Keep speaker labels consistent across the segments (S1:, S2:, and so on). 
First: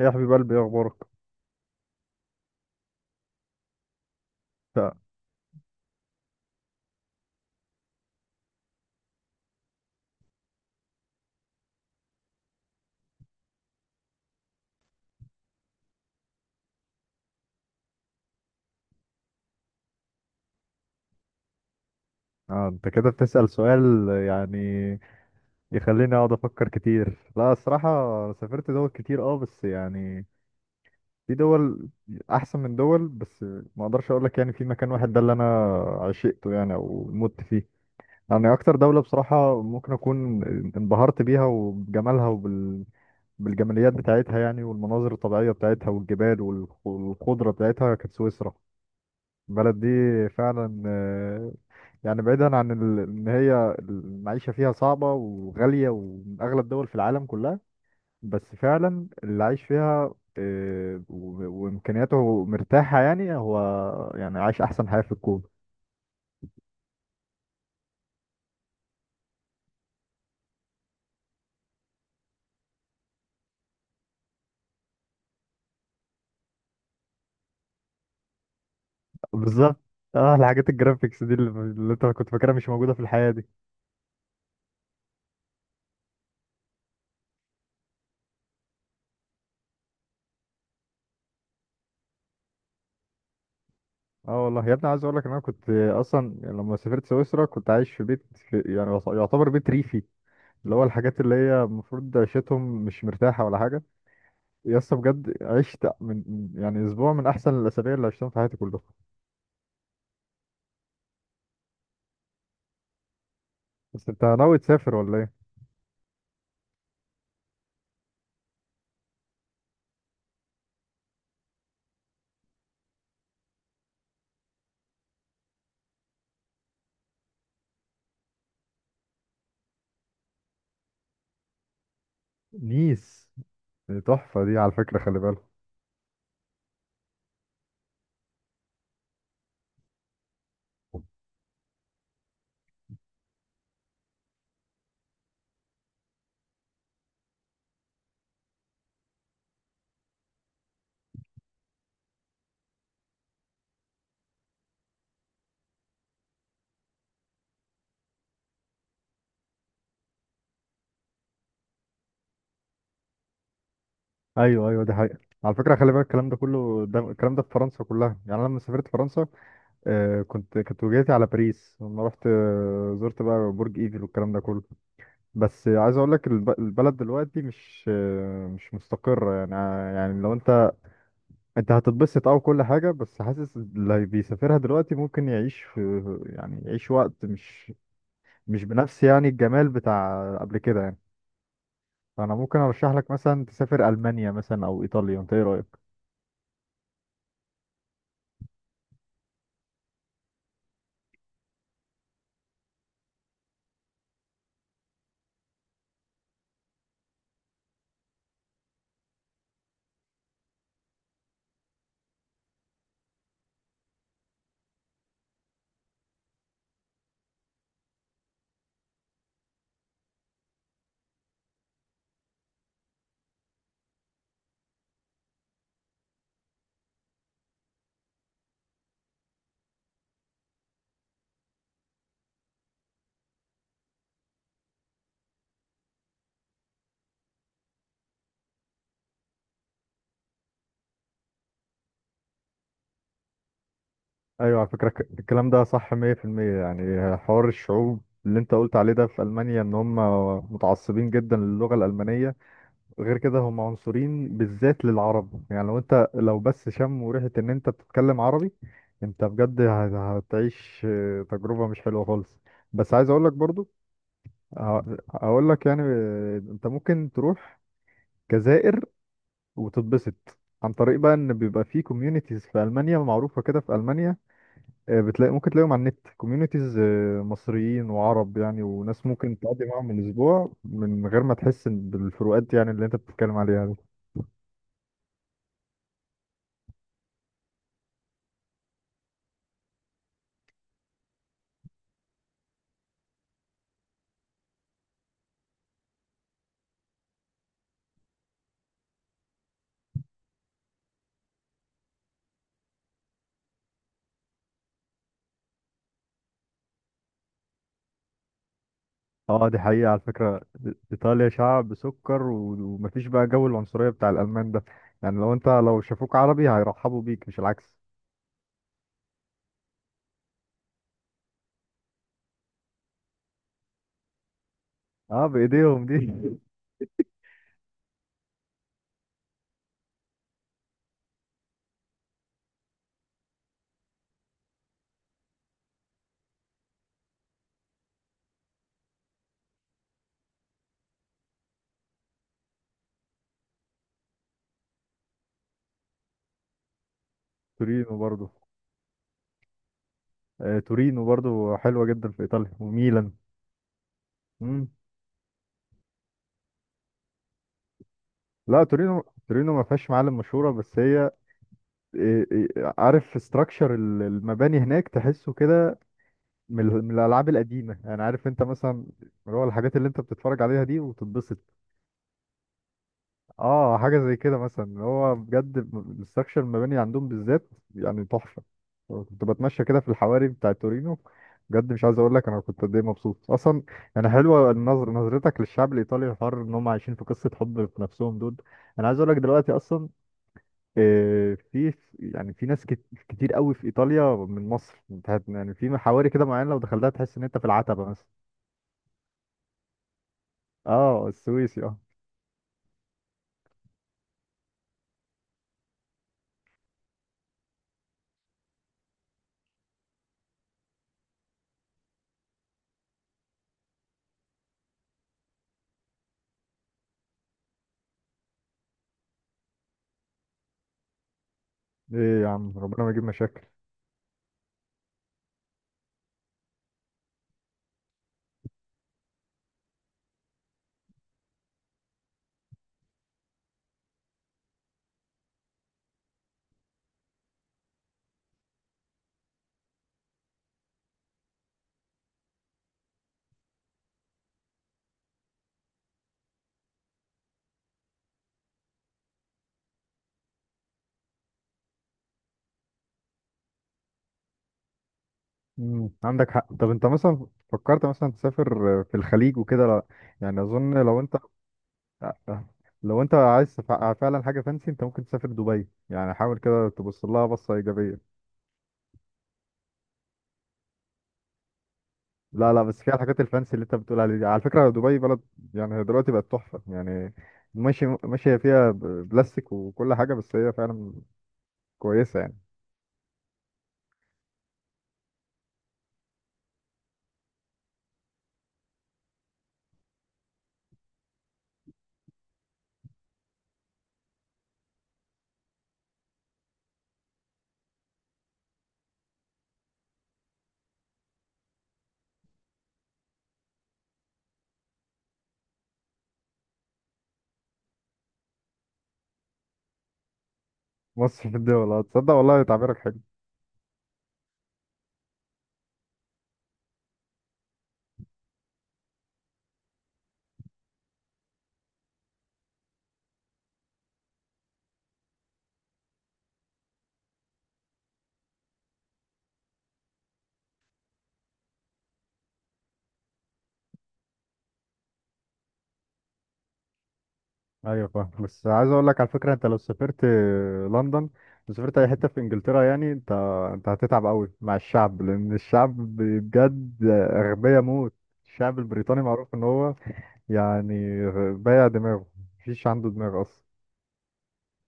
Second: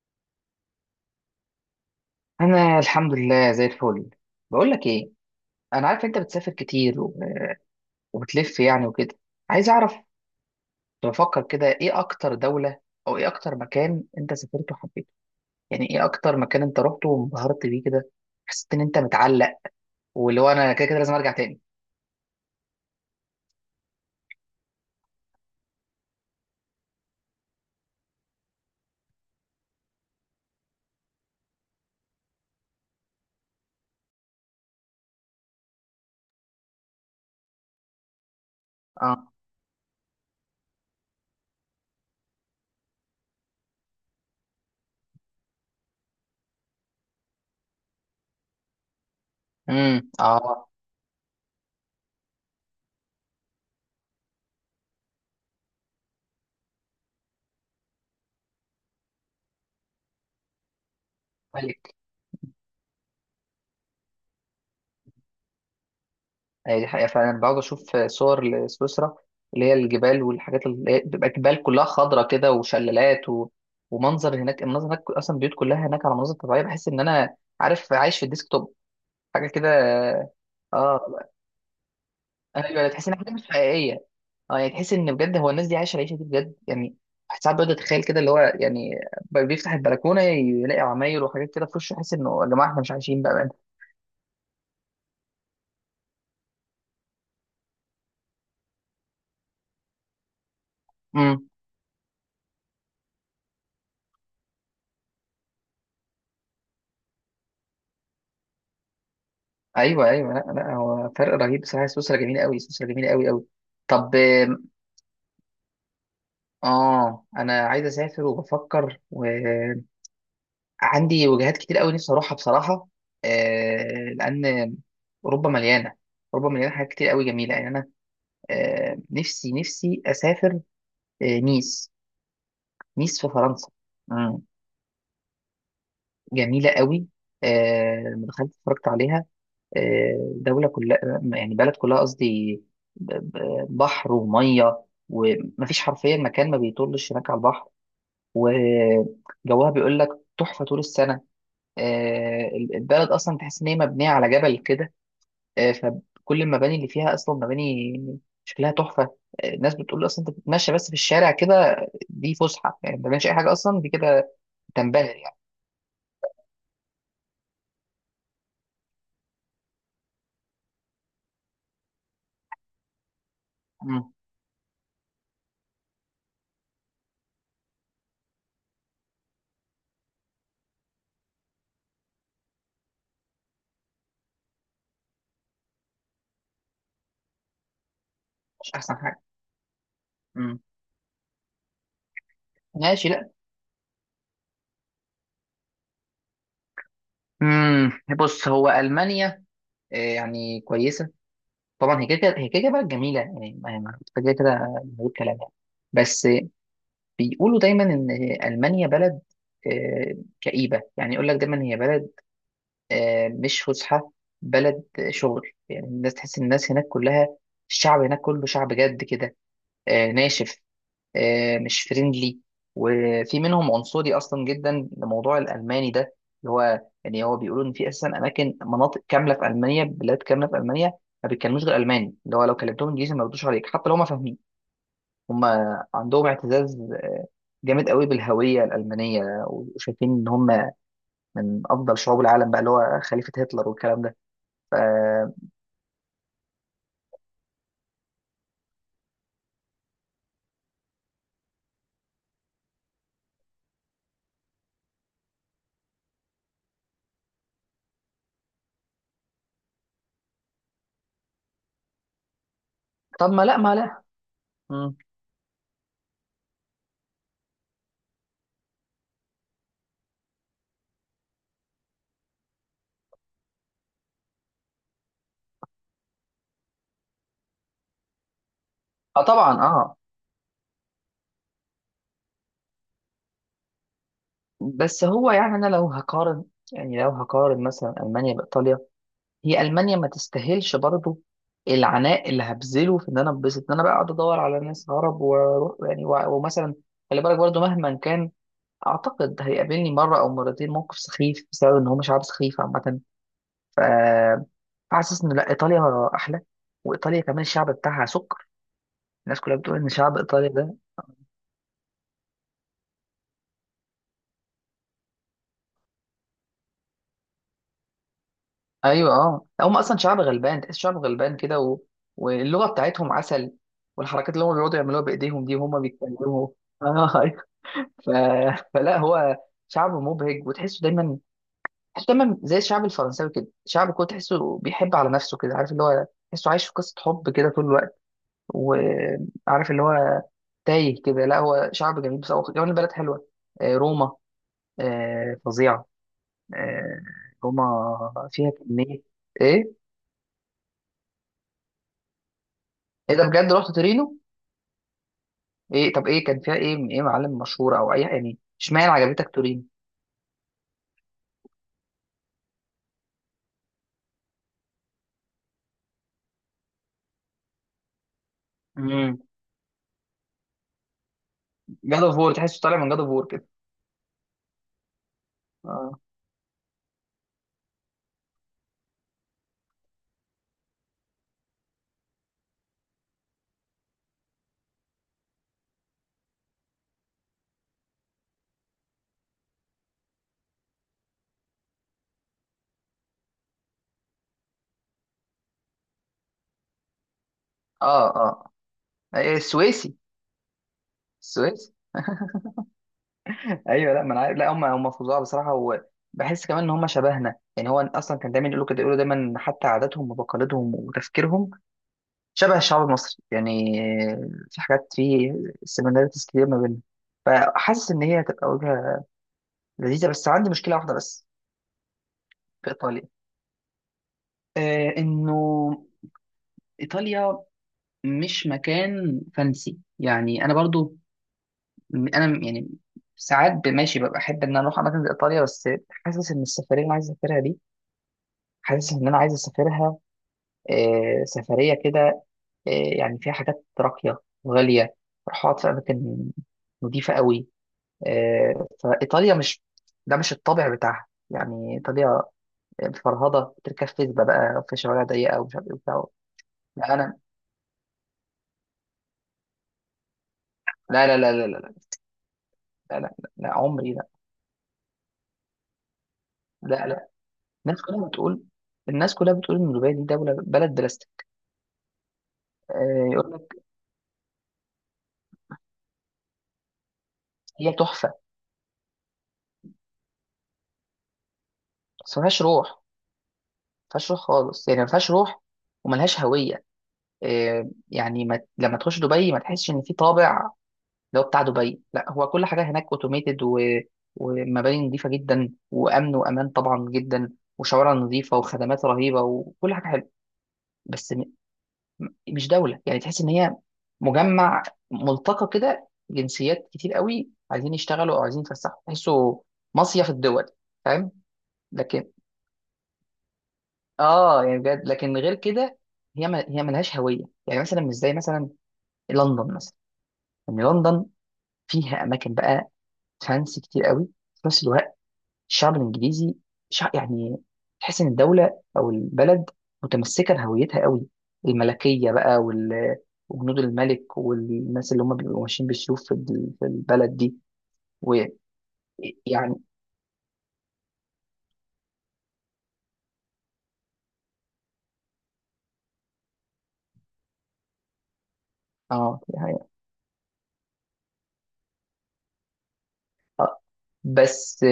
S1: إيه يا حبيب قلبي، إيه اخبارك؟
S2: انا الحمد لله زي الفل. بقول لك
S1: لا،
S2: ايه، انا عارف انت بتسافر كتير وبتلف يعني وكده. عايز اعرف، بفكر كده ايه اكتر دولة او ايه اكتر مكان انت سافرته وحبيته، يعني ايه اكتر مكان انت رحته وانبهرت بيه كده، حسيت ان انت متعلق واللي هو انا كده كده لازم ارجع تاني.
S1: آه، انت كده بتسأل سؤال يعني يخليني اقعد افكر كتير. لا الصراحة أنا سافرت دول كتير اه بس يعني في دول احسن من دول. بس ما اقدرش اقول لك يعني في مكان واحد ده اللي انا عشقته يعني او مت فيه. يعني اكتر دولة
S2: اه.
S1: بصراحة ممكن اكون انبهرت بيها وبجمالها بالجماليات بتاعتها يعني، والمناظر الطبيعية بتاعتها والجبال والخضرة بتاعتها، كانت سويسرا البلد
S2: امم.
S1: دي
S2: اه.
S1: فعلا. يعني بعيدا عن ان هي المعيشة فيها صعبة وغالية ومن اغلى الدول في العالم كلها، بس فعلا اللي عايش فيها آه،
S2: طيب.
S1: وامكانياته مرتاحة يعني هو يعني عايش احسن حياة في الكون.
S2: هي دي حقيقة فعلا، بقعد أشوف صور لسويسرا اللي هي الجبال والحاجات اللي هي بتبقى جبال كلها خضرة كده وشلالات ومنظر هناك المنظر هناك أصلا البيوت كلها هناك على مناظر طبيعية، بحس إن أنا عارف عايش في الديسكتوب، حاجة كده.
S1: بالظبط، اه الحاجات الجرافيكس
S2: اه،
S1: دي اللي انت كنت فاكرها مش
S2: ايوه
S1: موجودة في
S2: تحس ان حاجه
S1: الحياة
S2: مش
S1: دي.
S2: حقيقيه. اه يعني تحس ان بجد هو الناس دي عايشه العيشه دي بجد يعني. واحد ساعات بيقعد يتخيل كده اللي هو يعني بيفتح البلكونه يلاقي عماير وحاجات كده في وشه، يحس انه يا جماعه احنا مش عايشين بقى.
S1: اه والله يا ابني، عايز اقول لك ان انا كنت اصلا يعني لما سافرت سويسرا كنت عايش في بيت، في يعني يعتبر بيت ريفي، اللي هو الحاجات اللي
S2: امم.
S1: هي المفروض عيشتهم مش مرتاحة ولا حاجة. يا اسطى بجد عشت يعني اسبوع من احسن الاسابيع اللي عشتهم في حياتي كلها.
S2: ايوه، ايوه، لا لا، هو فرق رهيب بصراحه. سويسرا جميله قوي، سويسرا جميله قوي قوي.
S1: بس
S2: طب
S1: انت ناوي تسافر ولا ايه؟
S2: اه انا عايز اسافر وبفكر، وعندي وجهات كتير قوي نفسي اروحها بصراحه. لان اوروبا مليانه، اوروبا مليانه حاجات كتير قوي جميله يعني. انا نفسي اسافر. نيس. نيس في
S1: نيس
S2: فرنسا.
S1: دي
S2: مم.
S1: تحفه، دي على فكره خلي بالك.
S2: جميله قوي. لما دخلت اتفرجت عليها. دولة كلها، يعني بلد كلها قصدي، ب- بحر ومية، ومفيش حرفيا مكان ما بيطلش هناك على البحر. آه، جوها بيقول لك تحفة طول السنة. البلد أصلا تحس إن هي مبنية على جبل كده، فكل المباني اللي فيها أصلا مباني شكلها تحفة. الناس بتقول أصلا أنت بتتمشى بس في الشارع كده دي فسحة، يعني ما بتعملش أي حاجة أصلا دي كده
S1: ايوه ايوه دي
S2: تنبهر
S1: حقيقه.
S2: يعني.
S1: على فكره خلي بالك الكلام ده كله، ده الكلام ده في فرنسا كلها. يعني انا لما سافرت فرنسا، آه كنت كانت وجهتي على باريس، لما رحت آه زرت بقى برج ايفل
S2: مم.
S1: والكلام ده كله. بس عايز اقول لك البلد دلوقتي مش آه مش مستقره. يعني آه يعني لو انت انت هتتبسط او كل حاجة، بس حاسس اللي بيسافرها دلوقتي ممكن يعيش في يعني يعيش وقت مش
S2: مش أحسن
S1: بنفس
S2: حاجة.
S1: يعني الجمال بتاع
S2: مم.
S1: قبل كده يعني. فانا ممكن ارشح
S2: ماشي.
S1: لك
S2: لأ.
S1: مثلا تسافر المانيا مثلا او ايطاليا، انت ايه رأيك؟
S2: مم. بص هو ألمانيا يعني كويسة، طبعا هي كده كده بلد جميله يعني، كده كده من غير كلام يعني. بس بيقولوا دايما ان المانيا بلد آه، كئيبه، يعني يقول لك دايما هي بلد مش فسحه، بلد شغل. يعني الناس تحس ان الناس هناك كلها الشعب هناك كله شعب جد كده، ناشف، مش فريندلي. وفي منهم عنصري اصلا جدا لموضوع الالماني ده، اللي هو يعني هو بيقولوا ان في اساسا اماكن، مناطق كامله في المانيا، بلاد كامله في المانيا ما بيتكلموش غير الماني، اللي هو لو كلمتهم انجليزي ما يردوش عليك حتى لو ما فاهمين. هم عندهم اعتزاز جامد قوي بالهويه الالمانيه، وشايفين ان هم من افضل شعوب العالم بقى، اللي هو خليفه هتلر والكلام ده.
S1: ايوه على
S2: ف
S1: فكرة الكلام ده صح 100% يعني حوار الشعوب اللي انت قلت عليه ده في المانيا ان هم متعصبين جدا للغة الالمانية. غير كده هم عنصرين بالذات للعرب، يعني لو انت لو بس شم وريحة ان انت بتتكلم عربي، انت بجد هتعيش آه، تجربة مش حلوة خالص. بس عايز
S2: طب
S1: اقولك
S2: ما لا،
S1: برضو
S2: ما لا. مم.
S1: اقول لك يعني آه، انت ممكن تروح جزائر وتتبسط، عن طريق بقى ان بيبقى في كوميونيتيز في المانيا معروفة كده في المانيا، آه، بتلاقي ممكن تلاقيهم على النت كوميونيتيز مصريين وعرب، يعني وناس
S2: اه
S1: ممكن
S2: طبعا
S1: تقضي معاهم
S2: اه.
S1: الاسبوع من غير ما تحس بالفروقات يعني اللي انت بتتكلم عليها دي.
S2: بس هو يعني انا لو هقارن، يعني لو هقارن مثلا المانيا بايطاليا، هي المانيا ما تستاهلش برضو العناء اللي هبذله في ان انا انبسط، ان انا بقى اقعد ادور على ناس عرب واروح يعني ومثلا خلي بالك برضو مهما كان اعتقد هيقابلني مره او مرتين موقف سخيف بسبب ان هم شعب سخيف عامه. ف- فحاسس ان لا، ايطاليا احلى. وايطاليا كمان الشعب بتاعها سكر، الناس
S1: اه
S2: كلها
S1: دي
S2: بتقول ان
S1: حقيقة على
S2: شعب
S1: فكرة.
S2: ايطاليا ده.
S1: إيطاليا شعب سكر، ومفيش بقى جو العنصرية بتاع الألمان ده. يعني لو أنت لو شافوك عربي هيرحبوا بيك مش العكس.
S2: ايوه، اه هم اصلا شعب غلبان، تحس شعب غلبان كده واللغه بتاعتهم عسل، والحركات اللي هم بيقعدوا يعملوها
S1: اه
S2: بايديهم دي وهم
S1: بإيديهم دي
S2: بيتكلموا. ف... فلا هو شعب مبهج، وتحسه دايما، تحسه دايما زي الشعب الفرنساوي كده. شعب كده تحسه بيحب على نفسه كده، عارف اللي هو تحسه عايش في قصة حب كده طول الوقت، وعارف اللي هو تايه كده. لا هو شعب جميل بس هو كمان البلد حلوة. روما فظيعة. آه، روما
S1: تورينو برضو.
S2: فيها كمية. ايه؟
S1: آه تورينو برضو حلوة جدا في إيطاليا
S2: ايه
S1: وميلان.
S2: ده، بجد رحت تورينو؟
S1: مم.
S2: ايه طب ايه كان فيها، ايه ايه معالم مشهورة او اي يعني،
S1: لا
S2: اشمعنى
S1: تورينو
S2: عجبتك
S1: تورينو
S2: تورينو؟
S1: ما فيهاش معالم مشهورة، بس هي إيه- إيه، عارف ستراكشر المباني هناك تحسه كده من من الألعاب القديمة، يعني عارف أنت مثلا
S2: امم.
S1: اللي هو الحاجات اللي أنت بتتفرج عليها دي وتتبسط.
S2: جاد اوف وور، تحسه طالع من جاد اوف وور كده.
S1: اه حاجه زي كده مثلا، هو بجد
S2: اه.
S1: الاستراكشر المباني عندهم بالذات يعني تحفه. كنت بتمشى كده في الحواري بتاع تورينو، بجد مش عايز اقول لك انا كنت قد ايه مبسوط اصلا. يعني حلوه النظر، نظرتك للشعب الايطالي الحر ان هم عايشين في قصه حب في نفسهم دول. انا عايز اقول لك دلوقتي اصلا آه، في يعني في ناس كتير قوي في ايطاليا من مصر. انت يعني في حواري كده معينه لو دخلتها تحس ان انت في العتبه مثلا.
S2: اه. اه. إيه، السويسي.
S1: اه السويسي
S2: السويسي.
S1: اه.
S2: ايوه، لا ما انا عارف. لا هم فظاع بصراحه، وبحس كمان ان هم شبهنا. يعني هو اصلا كان دايما يقولوا دايما حتى عاداتهم وتقاليدهم وتفكيرهم شبه الشعب المصري يعني. في حاجات، سيميلاريتيز كتير ما بيننا. فحاسس ان هي هتبقى وجهه لذيذه، بس عندي مشكله واحده بس
S1: ايه يا عم،
S2: في
S1: ربنا ما
S2: ايطاليا.
S1: يجيب مشاكل.
S2: آه انه ايطاليا مش مكان فانسي يعني. انا برضو انا يعني ساعات ماشي ببقى احب ان انا اروح اماكن زي ايطاليا، بس حاسس ان السفريه اللي انا عايز اسافرها دي، حاسس ان انا عايز اسافرها سفريه كده آه، يعني فيها حاجات راقيه وغاليه، اروح اقعد في اماكن نضيفه قوي. فايطاليا مش، ده مش الطابع بتاعها يعني. ايطاليا فرهضه، بتركب فيسبا بقى في شوارع ضيقه ومش عارف ايه
S1: مم.
S2: وبتاع.
S1: عندك حق. طب انت
S2: لا انا،
S1: مثلا فكرت مثلا تسافر في الخليج وكده؟ لا يعني اظن لو
S2: لا لا
S1: انت
S2: لا لا لا. لا
S1: لو
S2: لا,
S1: انت
S2: لا
S1: عايز
S2: عمري. لا
S1: فعلا حاجه فانسي، انت ممكن تسافر دبي، يعني حاول كده
S2: لا لا.
S1: تبص لها بصه
S2: الناس
S1: ايجابيه.
S2: كلها بتقول، الناس كلها بتقول ان دبي دي دوله، بلد بلا
S1: لا لا، بس فيها الحاجات
S2: يقول
S1: الفانسي
S2: لك.
S1: اللي انت بتقول عليها دي، على فكره دبي بلد، يعني هي دلوقتي بقت تحفه. يعني
S2: هي
S1: ماشي
S2: تحفه،
S1: ماشيه فيها بلاستيك وكل حاجه، بس هي فعلا
S2: بس ما
S1: كويسه يعني.
S2: فيهاش روح، ما فيهاش روح خالص، يعني ما فيهاش روح وملهاش هويه. يعني ما لما تخش دبي ما تحسش ان في طابع اللي هو بتاع دبي. لا، هو كل حاجه هناك اوتوميتد ومباني نظيفه جدا، وامن وامان طبعا جدا، وشوارع نظيفه، وخدمات رهيبه، وكل حاجه حلوه، بس مش دوله. يعني تحس ان هي مجمع، ملتقى كده جنسيات كتير قوي عايزين يشتغلوا او عايزين يتفسحوا، تحسه مصيف الدول، فاهم؟
S1: مصر في الدول،
S2: لكن
S1: هتصدق والله تعبيرك حلو.
S2: اه يعني بجد، لكن غير كده هي ما هي ملهاش هويه. يعني مثلا مش زي مثلا لندن مثلا، ان لندن فيها اماكن بقى فانسي كتير قوي، في نفس الوقت الشعب الانجليزي شعب يعني، تحس ان الدوله او البلد متمسكه بهويتها قوي، الملكيه بقى وجنود الملك والناس اللي هم بيبقوا ماشيين بالسيوف في البلد دي،
S1: ايوه فاهم،
S2: ويعني
S1: بس عايز اقول لك على فكره انت لو سافرت لندن، لو سافرت اي حته في انجلترا، يعني انت انت هتتعب قوي مع الشعب، لان الشعب بجد اغبياء موت. الشعب البريطاني
S2: اه
S1: معروف ان
S2: يعني
S1: هو يعني بايع دماغه، مفيش عنده دماغ اصلا.
S2: آه، بس،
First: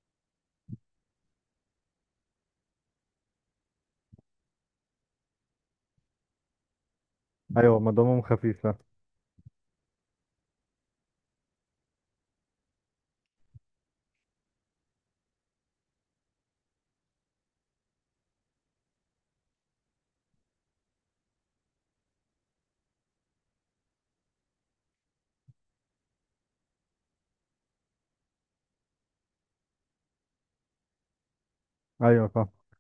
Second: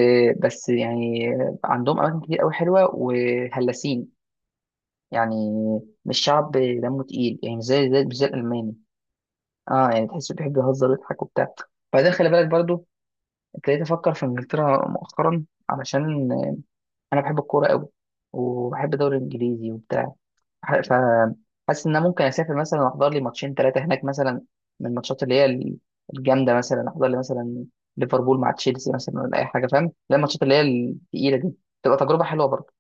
S2: بس يعني عندهم اماكن كتير قوي حلوه وهلاسين يعني. مش شعب دمه تقيل، يعني
S1: ايوه ما
S2: مش
S1: دمهم
S2: زي
S1: خفيف
S2: الالماني.
S1: فاهم.
S2: اه يعني تحس بيحب يهزر ويضحك وبتاع. بعدين خلي بالك برضو، ابتديت افكر في انجلترا مؤخرا علشان انا بحب الكوره قوي، وبحب الدوري الانجليزي وبتاع، فحاسس ان انا ممكن اسافر مثلا واحضر لي ماتشين ثلاثه هناك مثلا، من الماتشات اللي هي الجامده مثلا، احضر لي مثلا ليفربول مع تشيلسي مثلا، ولا اي حاجه، فاهم؟ لا، الماتشات اللي هي الثقيله دي تبقى تجربه
S1: ايوه
S2: حلوه
S1: فاهم.
S2: برضه.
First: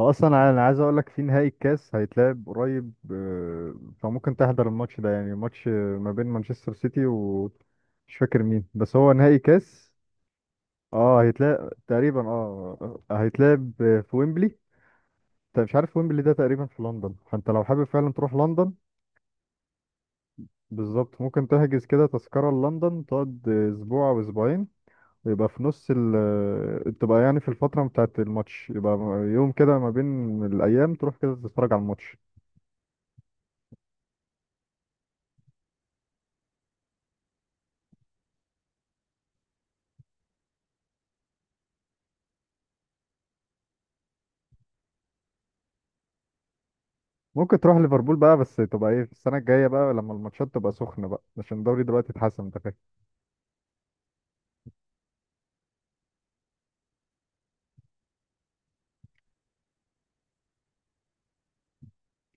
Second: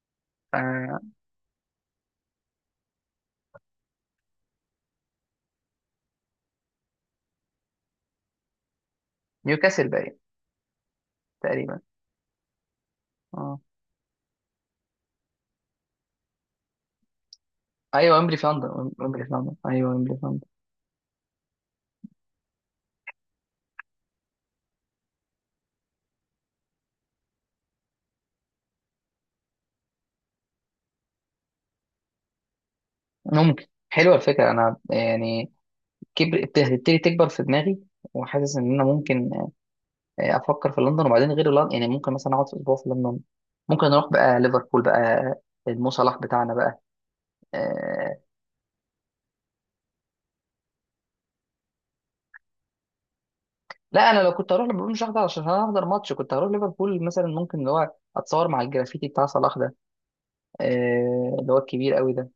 S1: هو اصلا انا عايز اقول لك
S2: آه
S1: في نهائي الكاس هيتلعب قريب آه، فممكن تحضر الماتش ده. يعني ماتش آه، ما بين مانشستر سيتي و مش فاكر مين، بس هو نهائي
S2: نيوكاسل
S1: كاس.
S2: باين
S1: اه هيتلعب
S2: تقريبا.
S1: تقريبا، اه
S2: اه.
S1: هيتلعب في ويمبلي. انت مش عارف ويمبلي ده تقريبا في لندن، فانت لو حابب فعلا
S2: ايوه،
S1: تروح
S2: ويمبلي فاندر،
S1: لندن
S2: ويمبلي فاندر، ايوه ويمبلي فاندر.
S1: بالظبط ممكن تحجز كده تذكرة لندن، تقعد اسبوع او اسبوعين، ويبقى في نص ال آه، تبقى يعني في الفترة بتاعت الماتش، يبقى يوم كده ما بين الأيام تروح كده تتفرج على الماتش.
S2: ممكن، حلوه الفكره انا يعني كبر، بتبتدي تكبر في دماغي، وحاسس ان انا ممكن افكر في لندن، وبعدين غير لندن يعني ممكن مثلا اقعد في اسبوع في لندن، ممكن اروح بقى ليفربول بقى، المو صلاح بتاعنا بقى.
S1: ممكن تروح ليفربول
S2: آه،
S1: بقى، بس تبقى ايه في السنة الجاية بقى لما الماتشات تبقى سخنة بقى، عشان الدوري دلوقتي اتحسن، انت فاهم.
S2: لا انا لو كنت هروح ليفربول مش هحضر عشان هحضر ماتش، كنت هروح ليفربول مثلا ممكن اللي هو اتصور مع الجرافيتي بتاع صلاح ده اللي هو الكبير قوي ده.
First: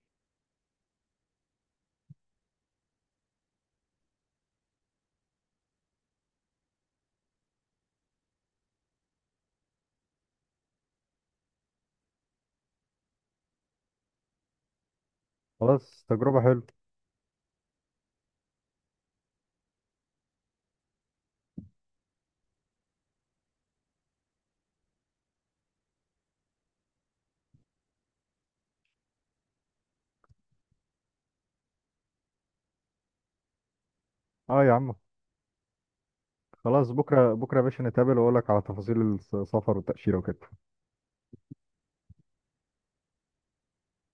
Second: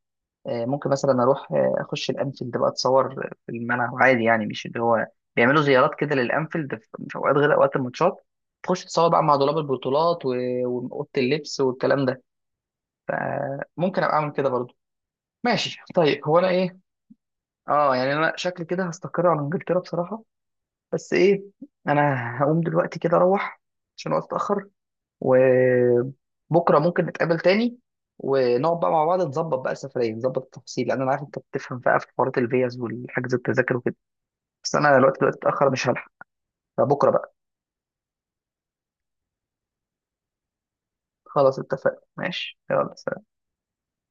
S2: ممكن مثلا اروح اخش الانفيلد بقى، اتصور في الملعب عادي، يعني مش اللي هو بيعملوا زيارات كده للانفيلد في اوقات غير اوقات الماتشات، تخش تتصور بقى مع دولاب البطولات واوضه اللبس والكلام ده. فممكن ابقى اعمل كده برضو. ماشي
S1: خلاص
S2: طيب، هو
S1: تجربة
S2: انا ايه،
S1: حلوة.
S2: اه يعني انا شكلي كده هستقر على انجلترا بصراحه. بس ايه، انا هقوم دلوقتي كده اروح عشان وقت اتاخر، وبكره ممكن نتقابل تاني ونقعد بقى مع بعض نظبط بقى السفريه، نظبط التفاصيل، لان انا عارف انت بتفهم بقى في حوارات الفيز والحجز التذاكر وكده.
S1: اه يا
S2: بس
S1: عم.
S2: انا الوقت دلوقتي اتاخر، مش هلحق.
S1: خلاص
S2: فبكره بقى،
S1: بكره بكره يا باشا نتقابل واقول لك على تفاصيل السفر والتاشيره وكده.
S2: خلاص اتفقنا، ماشي، يلا سلام.